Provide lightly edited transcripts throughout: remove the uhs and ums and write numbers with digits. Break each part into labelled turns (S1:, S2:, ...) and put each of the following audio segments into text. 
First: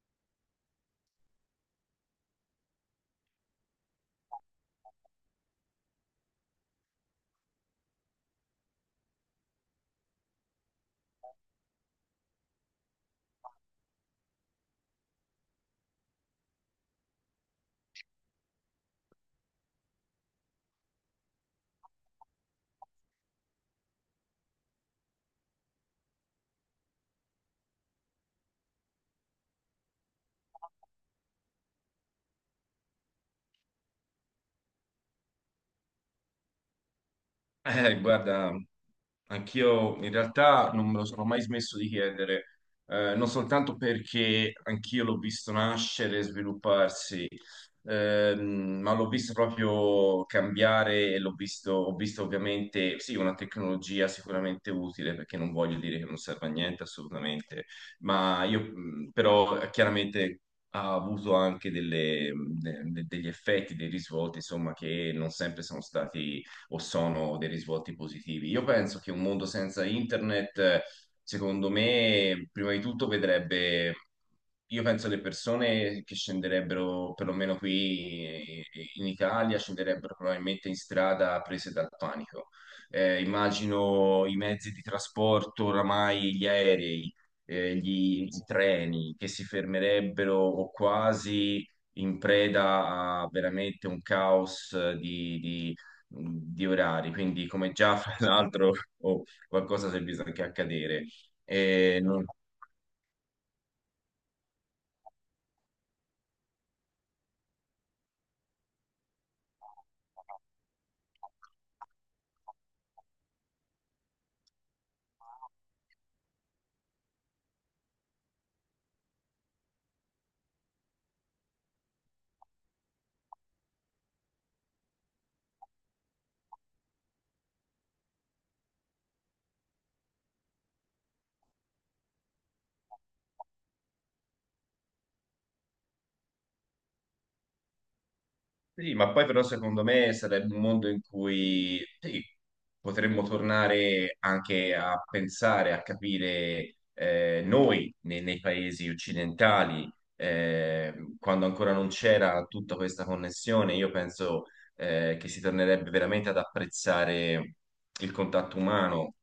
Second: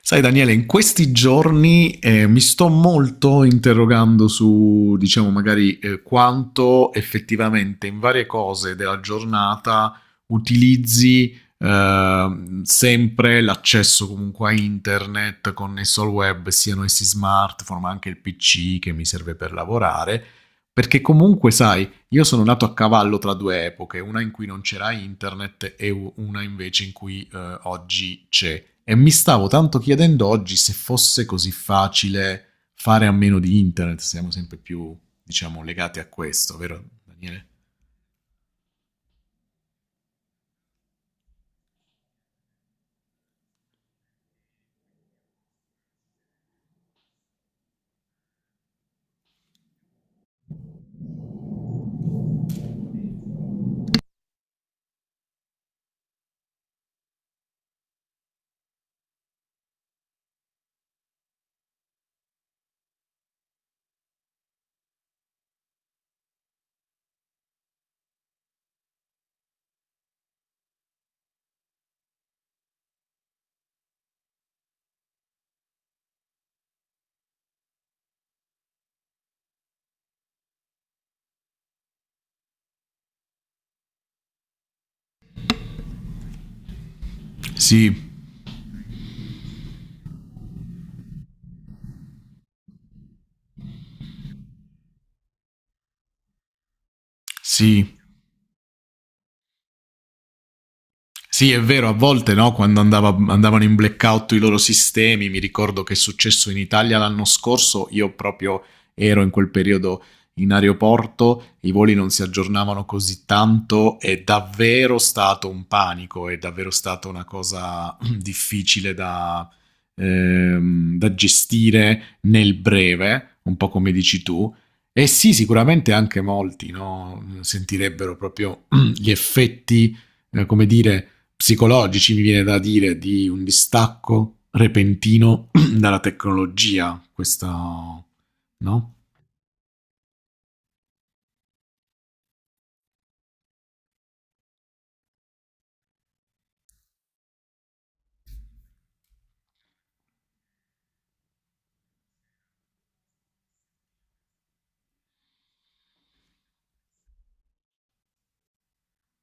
S1: Sai Daniele, in questi giorni mi sto molto interrogando su, diciamo, magari quanto effettivamente in varie cose della giornata utilizzi sempre l'accesso comunque a internet connesso al web, siano essi smartphone, ma anche il PC che mi serve per lavorare, perché comunque, sai, io sono nato a cavallo tra due epoche, una in cui non c'era internet e una invece in cui oggi c'è. E mi stavo tanto chiedendo oggi se fosse così facile fare a meno di internet, siamo sempre più, diciamo, legati a questo, vero Daniele?
S2: Guarda, anch'io in realtà non me lo sono mai smesso di chiedere. Non soltanto perché anch'io l'ho visto nascere e svilupparsi, ma l'ho visto proprio cambiare e ho visto ovviamente, sì, una tecnologia sicuramente utile, perché non voglio dire che non serve a niente assolutamente. Ma io però chiaramente ha avuto anche degli effetti, dei risvolti, insomma, che non sempre sono stati o sono dei risvolti positivi. Io penso che un mondo senza internet, secondo me, prima di tutto vedrebbe, io penso, le persone che scenderebbero, perlomeno qui, in Italia, scenderebbero probabilmente in strada prese dal panico. Immagino i mezzi di trasporto, oramai gli aerei,
S1: Sì,
S2: i treni che si fermerebbero o quasi in preda a veramente un caos di orari, quindi come già
S1: sì.
S2: fra l'altro oh, qualcosa si è visto anche accadere.
S1: Sì, è vero, a
S2: E non-
S1: volte no, quando andavano in blackout i loro sistemi, mi ricordo che è successo in Italia l'anno scorso, io proprio ero in quel periodo in aeroporto, i voli non si aggiornavano così tanto, è davvero stato un panico, è davvero stata una cosa difficile da, da gestire nel breve, un po' come dici tu. E sì, sicuramente anche molti no, sentirebbero proprio gli effetti come dire, psicologici, mi viene da dire, di un distacco repentino dalla tecnologia. Questa, no?
S2: sì, ma poi però secondo me sarebbe un mondo in cui sì, potremmo tornare anche a pensare, a capire, noi nei paesi occidentali, quando ancora non c'era tutta questa connessione. Io penso che si tornerebbe veramente ad apprezzare il contatto umano.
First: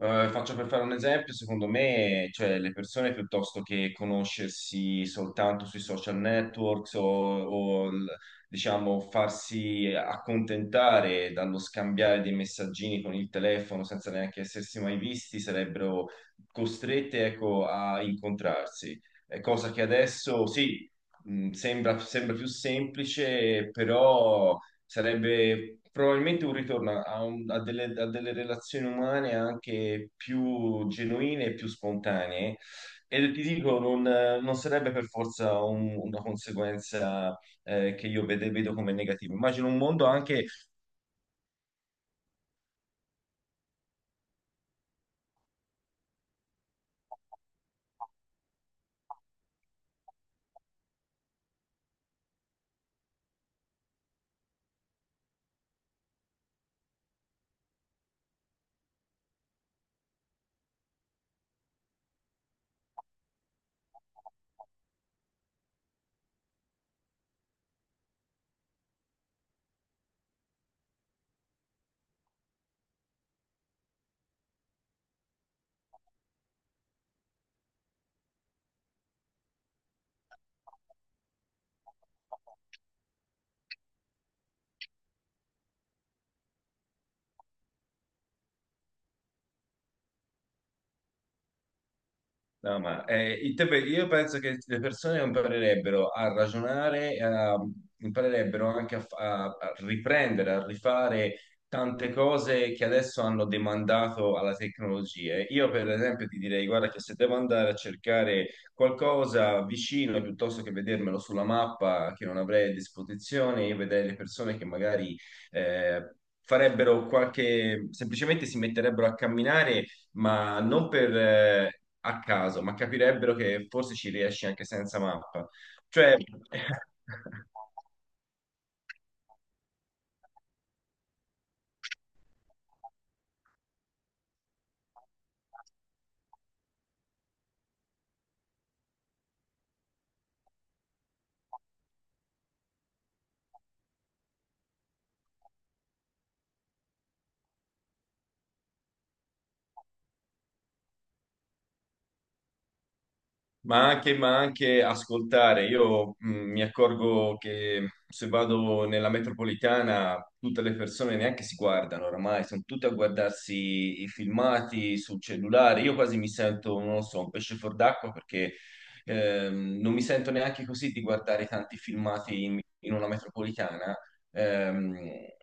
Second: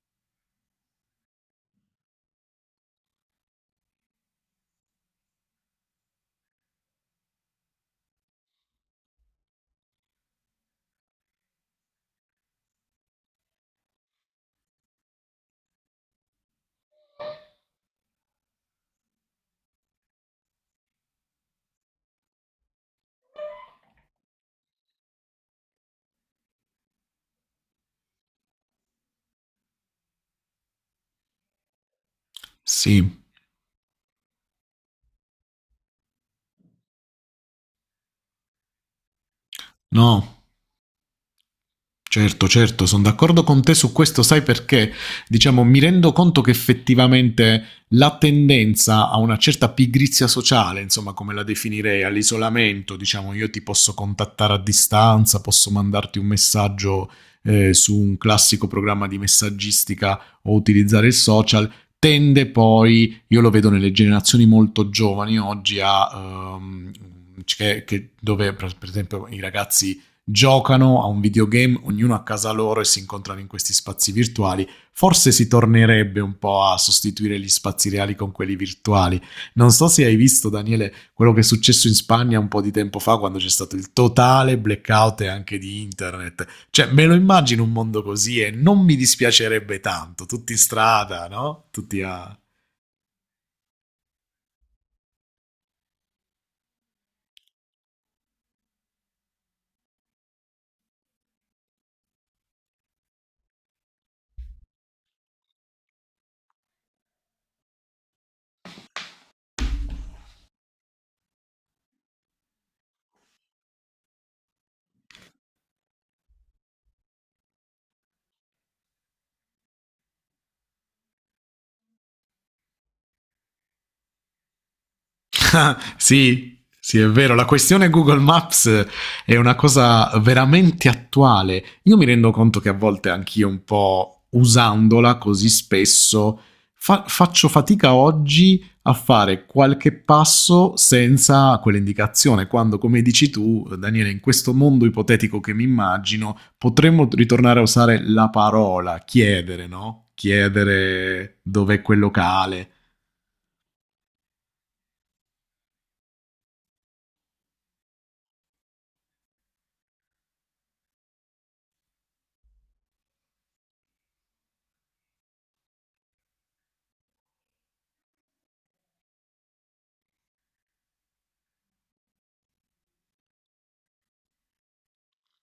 S2: Faccio per fare un esempio, secondo me, cioè, le persone, piuttosto che conoscersi soltanto sui social networks diciamo farsi accontentare dallo scambiare dei messaggini con il telefono senza neanche essersi mai visti, sarebbero costrette, ecco, a incontrarsi. È cosa che adesso sì, sembra più semplice, però sarebbe probabilmente un ritorno a delle relazioni umane anche più genuine e più spontanee.
S1: Sì,
S2: E ti dico, non sarebbe per forza una conseguenza che vedo come negativa. Immagino un mondo
S1: no.
S2: anche
S1: Certo, certo, sono d'accordo con te su questo, sai perché? Diciamo, mi rendo conto che effettivamente la tendenza a una certa pigrizia sociale, insomma, come la definirei, all'isolamento, diciamo, io ti posso contattare a distanza, posso mandarti un messaggio su un classico programma di messaggistica o utilizzare il social, tende poi, io lo vedo nelle generazioni molto giovani oggi, a... dove per esempio i ragazzi giocano a un videogame, ognuno a casa loro e si incontrano in questi spazi virtuali. Forse si tornerebbe un po' a sostituire gli spazi reali con quelli virtuali. Non so se hai visto, Daniele, quello che è successo in Spagna un po' di tempo fa quando c'è stato il totale blackout anche di internet. Cioè, me lo immagino un mondo così e non mi dispiacerebbe tanto, tutti in strada, no? Tutti a
S2: no, ma io penso che le persone imparerebbero a ragionare, imparerebbero anche a riprendere, a rifare tante cose che adesso hanno demandato alla tecnologia. Io, per esempio, ti direi, guarda, che se devo andare a cercare qualcosa vicino, piuttosto che vedermelo sulla mappa che non avrei a disposizione, io vedrei le persone che magari eh, farebbero qualche, semplicemente si metterebbero a camminare, ma non per a caso, ma capirebbero che forse ci riesci anche senza mappa. Cioè,
S1: sì, sì, è vero, la questione Google Maps è una cosa veramente attuale. Io mi rendo conto che a volte anch'io un po' usandola così spesso faccio fatica oggi a fare qualche passo senza quell'indicazione, quando come dici tu, Daniele, in questo mondo ipotetico che mi immagino, potremmo ritornare a usare la parola chiedere, no? Chiedere dov'è quel locale.
S2: ma anche ascoltare. Io mi accorgo che se vado nella metropolitana tutte le persone neanche si guardano oramai, sono tutte a guardarsi i filmati sul cellulare. Io quasi mi sento, non lo so, un pesce fuor d'acqua perché non mi sento neanche così di guardare tanti filmati in una metropolitana. Ehm,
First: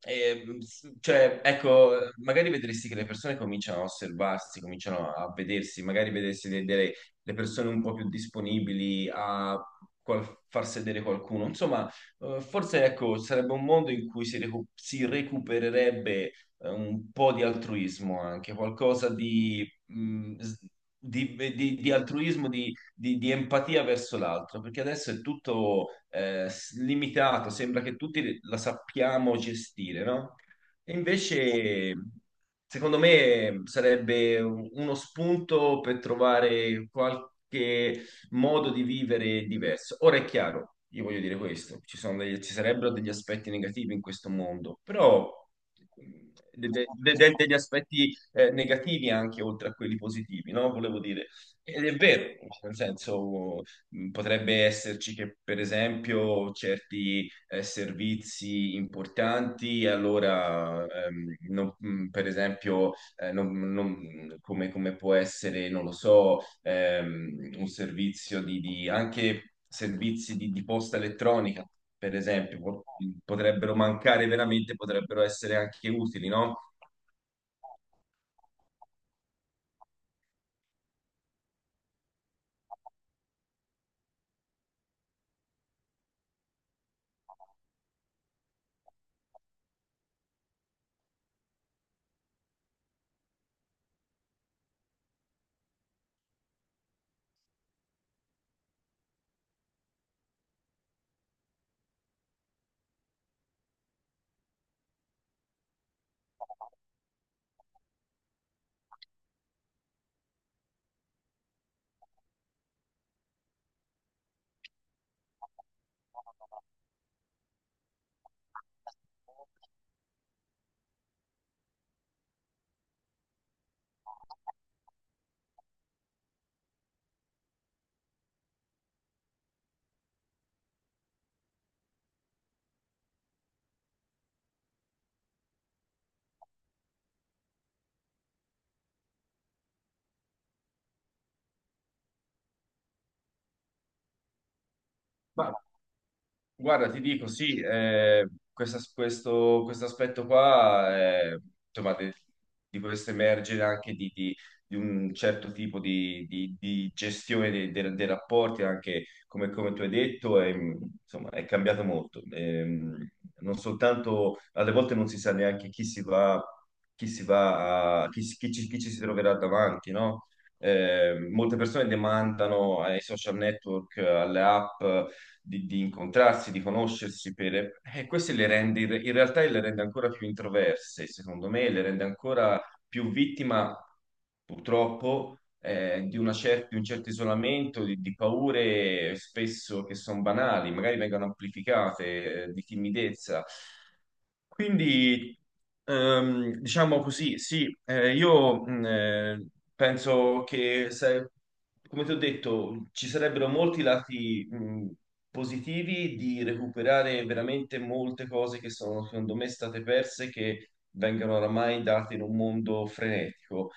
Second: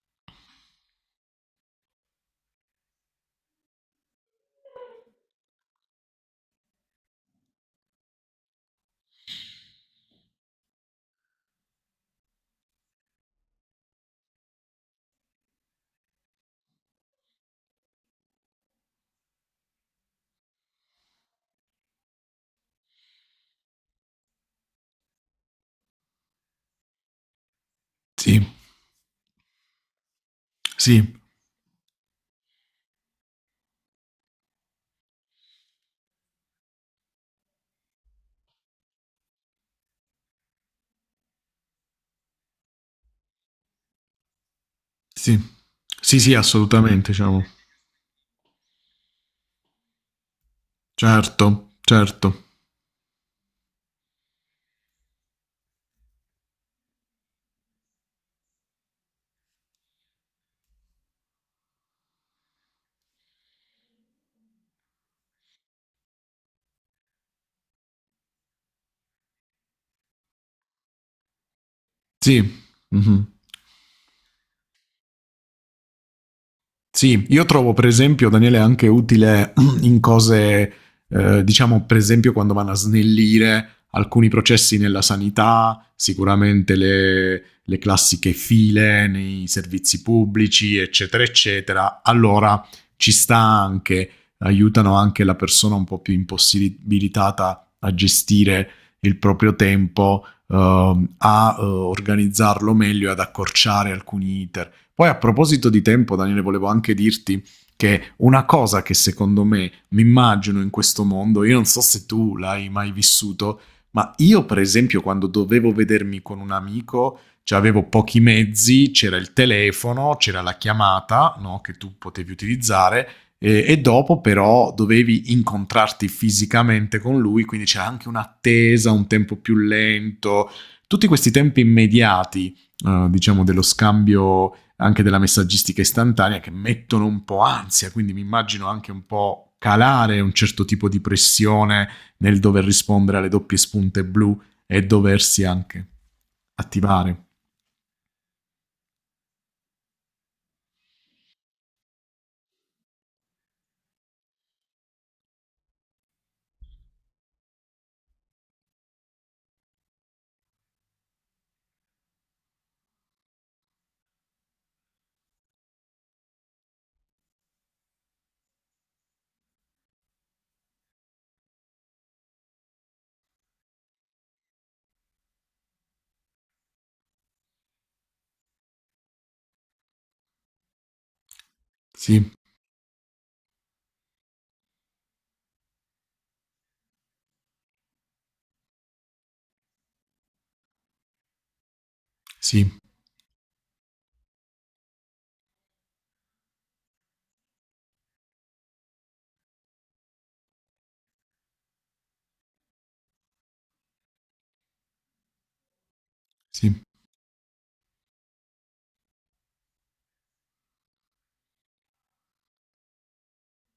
S2: cioè, ecco, magari vedresti che le persone cominciano a osservarsi, cominciano a vedersi, magari vedresti delle le persone un po' più disponibili a far sedere qualcuno. Insomma, forse ecco, sarebbe un mondo in cui si recupererebbe un po' di altruismo anche, qualcosa di altruismo, di empatia verso l'altro, perché adesso è tutto limitato, sembra che tutti
S1: Sì,
S2: la sappiamo gestire, no? E
S1: sì.
S2: invece, secondo me, sarebbe uno spunto per trovare qualche modo di vivere diverso. Ora è chiaro, io voglio dire questo: ci sono ci sarebbero degli aspetti negativi in questo mondo, però
S1: Sì,
S2: mh,
S1: sì, sì,
S2: de-
S1: assolutamente,
S2: de-
S1: diciamo.
S2: degli aspetti negativi anche oltre a quelli positivi, no? Volevo dire.
S1: Certo,
S2: Ed è vero,
S1: certo.
S2: nel senso, potrebbe esserci che per esempio certi servizi importanti, allora per esempio come, come può essere, non lo so, un servizio anche servizi di posta elettronica, per
S1: Sì.
S2: esempio,
S1: Mhm.
S2: potrebbero mancare veramente, potrebbero essere anche utili, no?
S1: Sì, io trovo per esempio, Daniele, anche utile in cose, diciamo per esempio quando vanno a snellire alcuni processi nella sanità, sicuramente le classiche file nei servizi pubblici, eccetera, eccetera. Allora ci sta anche, aiutano anche la persona un po' più impossibilitata a gestire il proprio tempo, a organizzarlo meglio e ad accorciare alcuni iter. Poi a proposito di tempo, Daniele, volevo anche dirti che una cosa che secondo me mi immagino in questo mondo, io non so se tu l'hai mai vissuto, ma io per esempio quando dovevo vedermi con un amico, cioè avevo pochi mezzi, c'era il telefono, c'era la chiamata no, che tu potevi utilizzare e dopo però dovevi incontrarti fisicamente con lui, quindi c'era anche un'attesa, un tempo più lento, tutti questi tempi immediati, diciamo, dello scambio anche della messaggistica istantanea che mettono un po' ansia, quindi mi immagino anche un po' calare un certo tipo di pressione nel dover rispondere alle doppie spunte blu e doversi anche
S2: Guarda, ti
S1: attivare.
S2: dico, sì, questo aspetto qua, insomma, di questo emergere anche di un certo tipo di gestione dei rapporti, anche come, come tu hai detto, è, insomma, è cambiato molto. Non soltanto, alle volte non si sa neanche chi si va, chi ci si troverà davanti, no? Molte persone demandano ai social network, alle app di incontrarsi, di conoscersi, per... queste le rende, in realtà le rende ancora più introverse, secondo me, le rende
S1: Sì,
S2: ancora più vittima, purtroppo, di un certo isolamento, di paure spesso che sono banali, magari vengono amplificate, di
S1: sì,
S2: timidezza. Quindi, diciamo così, sì, io penso che, come ti ho detto, ci sarebbero molti lati positivi di
S1: sì,
S2: recuperare veramente molte cose che sono, secondo me, state perse, che vengono oramai date in un mondo frenetico.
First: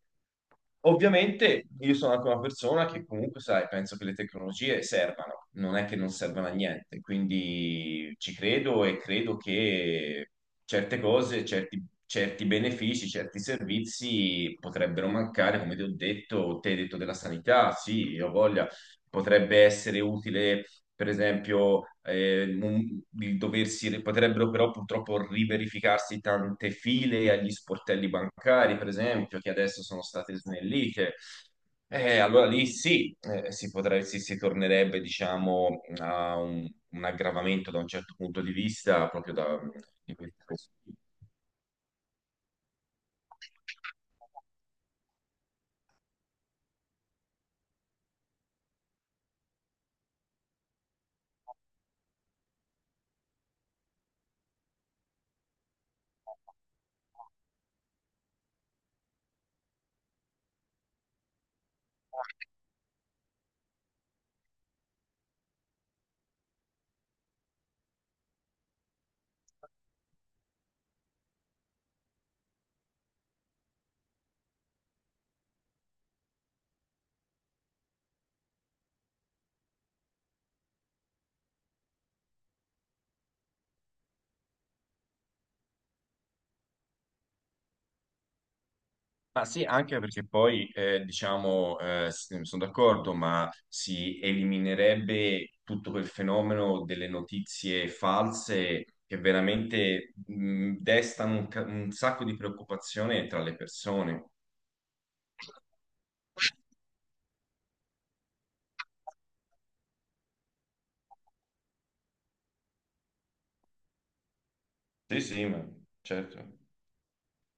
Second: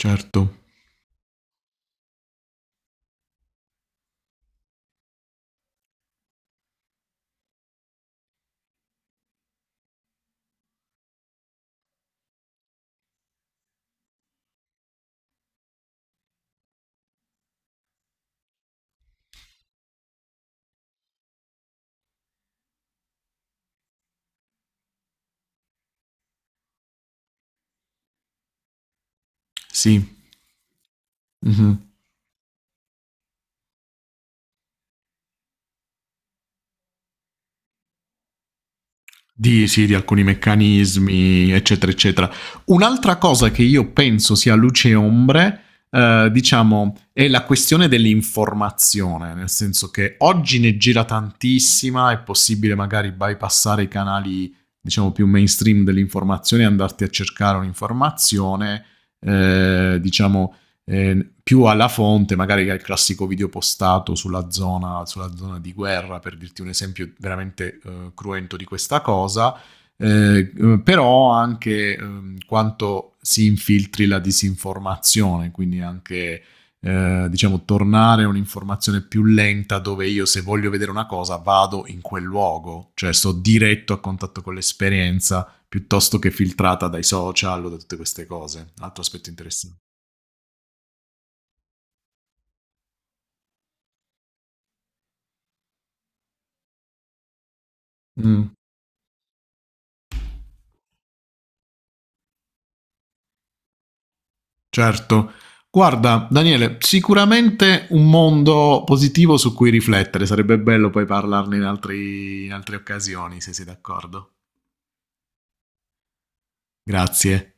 S1: certo,
S2: Ovviamente io sono anche una persona che comunque, sai, penso che le tecnologie servano, non è che non servano a niente, quindi ci credo e credo che certe cose, certi benefici, certi servizi potrebbero mancare. Come ti ho detto, te hai detto della sanità, sì, io ho voglia, potrebbe essere utile, per esempio, di doversi, potrebbero però purtroppo riverificarsi tante file agli sportelli bancari, per esempio, che adesso sono
S1: sì.
S2: state snellite.
S1: Mm-hmm.
S2: Allora lì sì, si potrebbe, si tornerebbe, diciamo, a un aggravamento da un certo punto di vista, proprio da,
S1: Di, sì, di
S2: di
S1: alcuni
S2: questo.
S1: meccanismi, eccetera, eccetera. Un'altra cosa che io penso sia luce e ombre, diciamo, è la questione dell'informazione, nel senso che oggi ne gira tantissima, è possibile magari bypassare i canali, diciamo, più mainstream dell'informazione e andarti a cercare un'informazione, eh, diciamo, più alla fonte, magari che al classico video postato sulla zona di guerra, per dirti un esempio veramente cruento di questa cosa, eh, però anche quanto si infiltri la disinformazione, quindi anche... diciamo, tornare a un'informazione più lenta dove io se voglio vedere una cosa vado in quel luogo, cioè sto diretto a contatto con l'esperienza piuttosto che filtrata dai social o da tutte queste cose. Un altro aspetto
S2: Ma sì,
S1: interessante.
S2: anche perché poi, diciamo, sono d'accordo, ma si eliminerebbe tutto quel fenomeno delle notizie
S1: Mm.
S2: false che veramente destano un sacco di preoccupazione tra le persone.
S1: Certo. Guarda, Daniele, sicuramente un mondo positivo su cui riflettere. Sarebbe bello poi parlarne in in altre occasioni, se sei d'accordo.
S2: Sì, sì, ma certo.
S1: Grazie.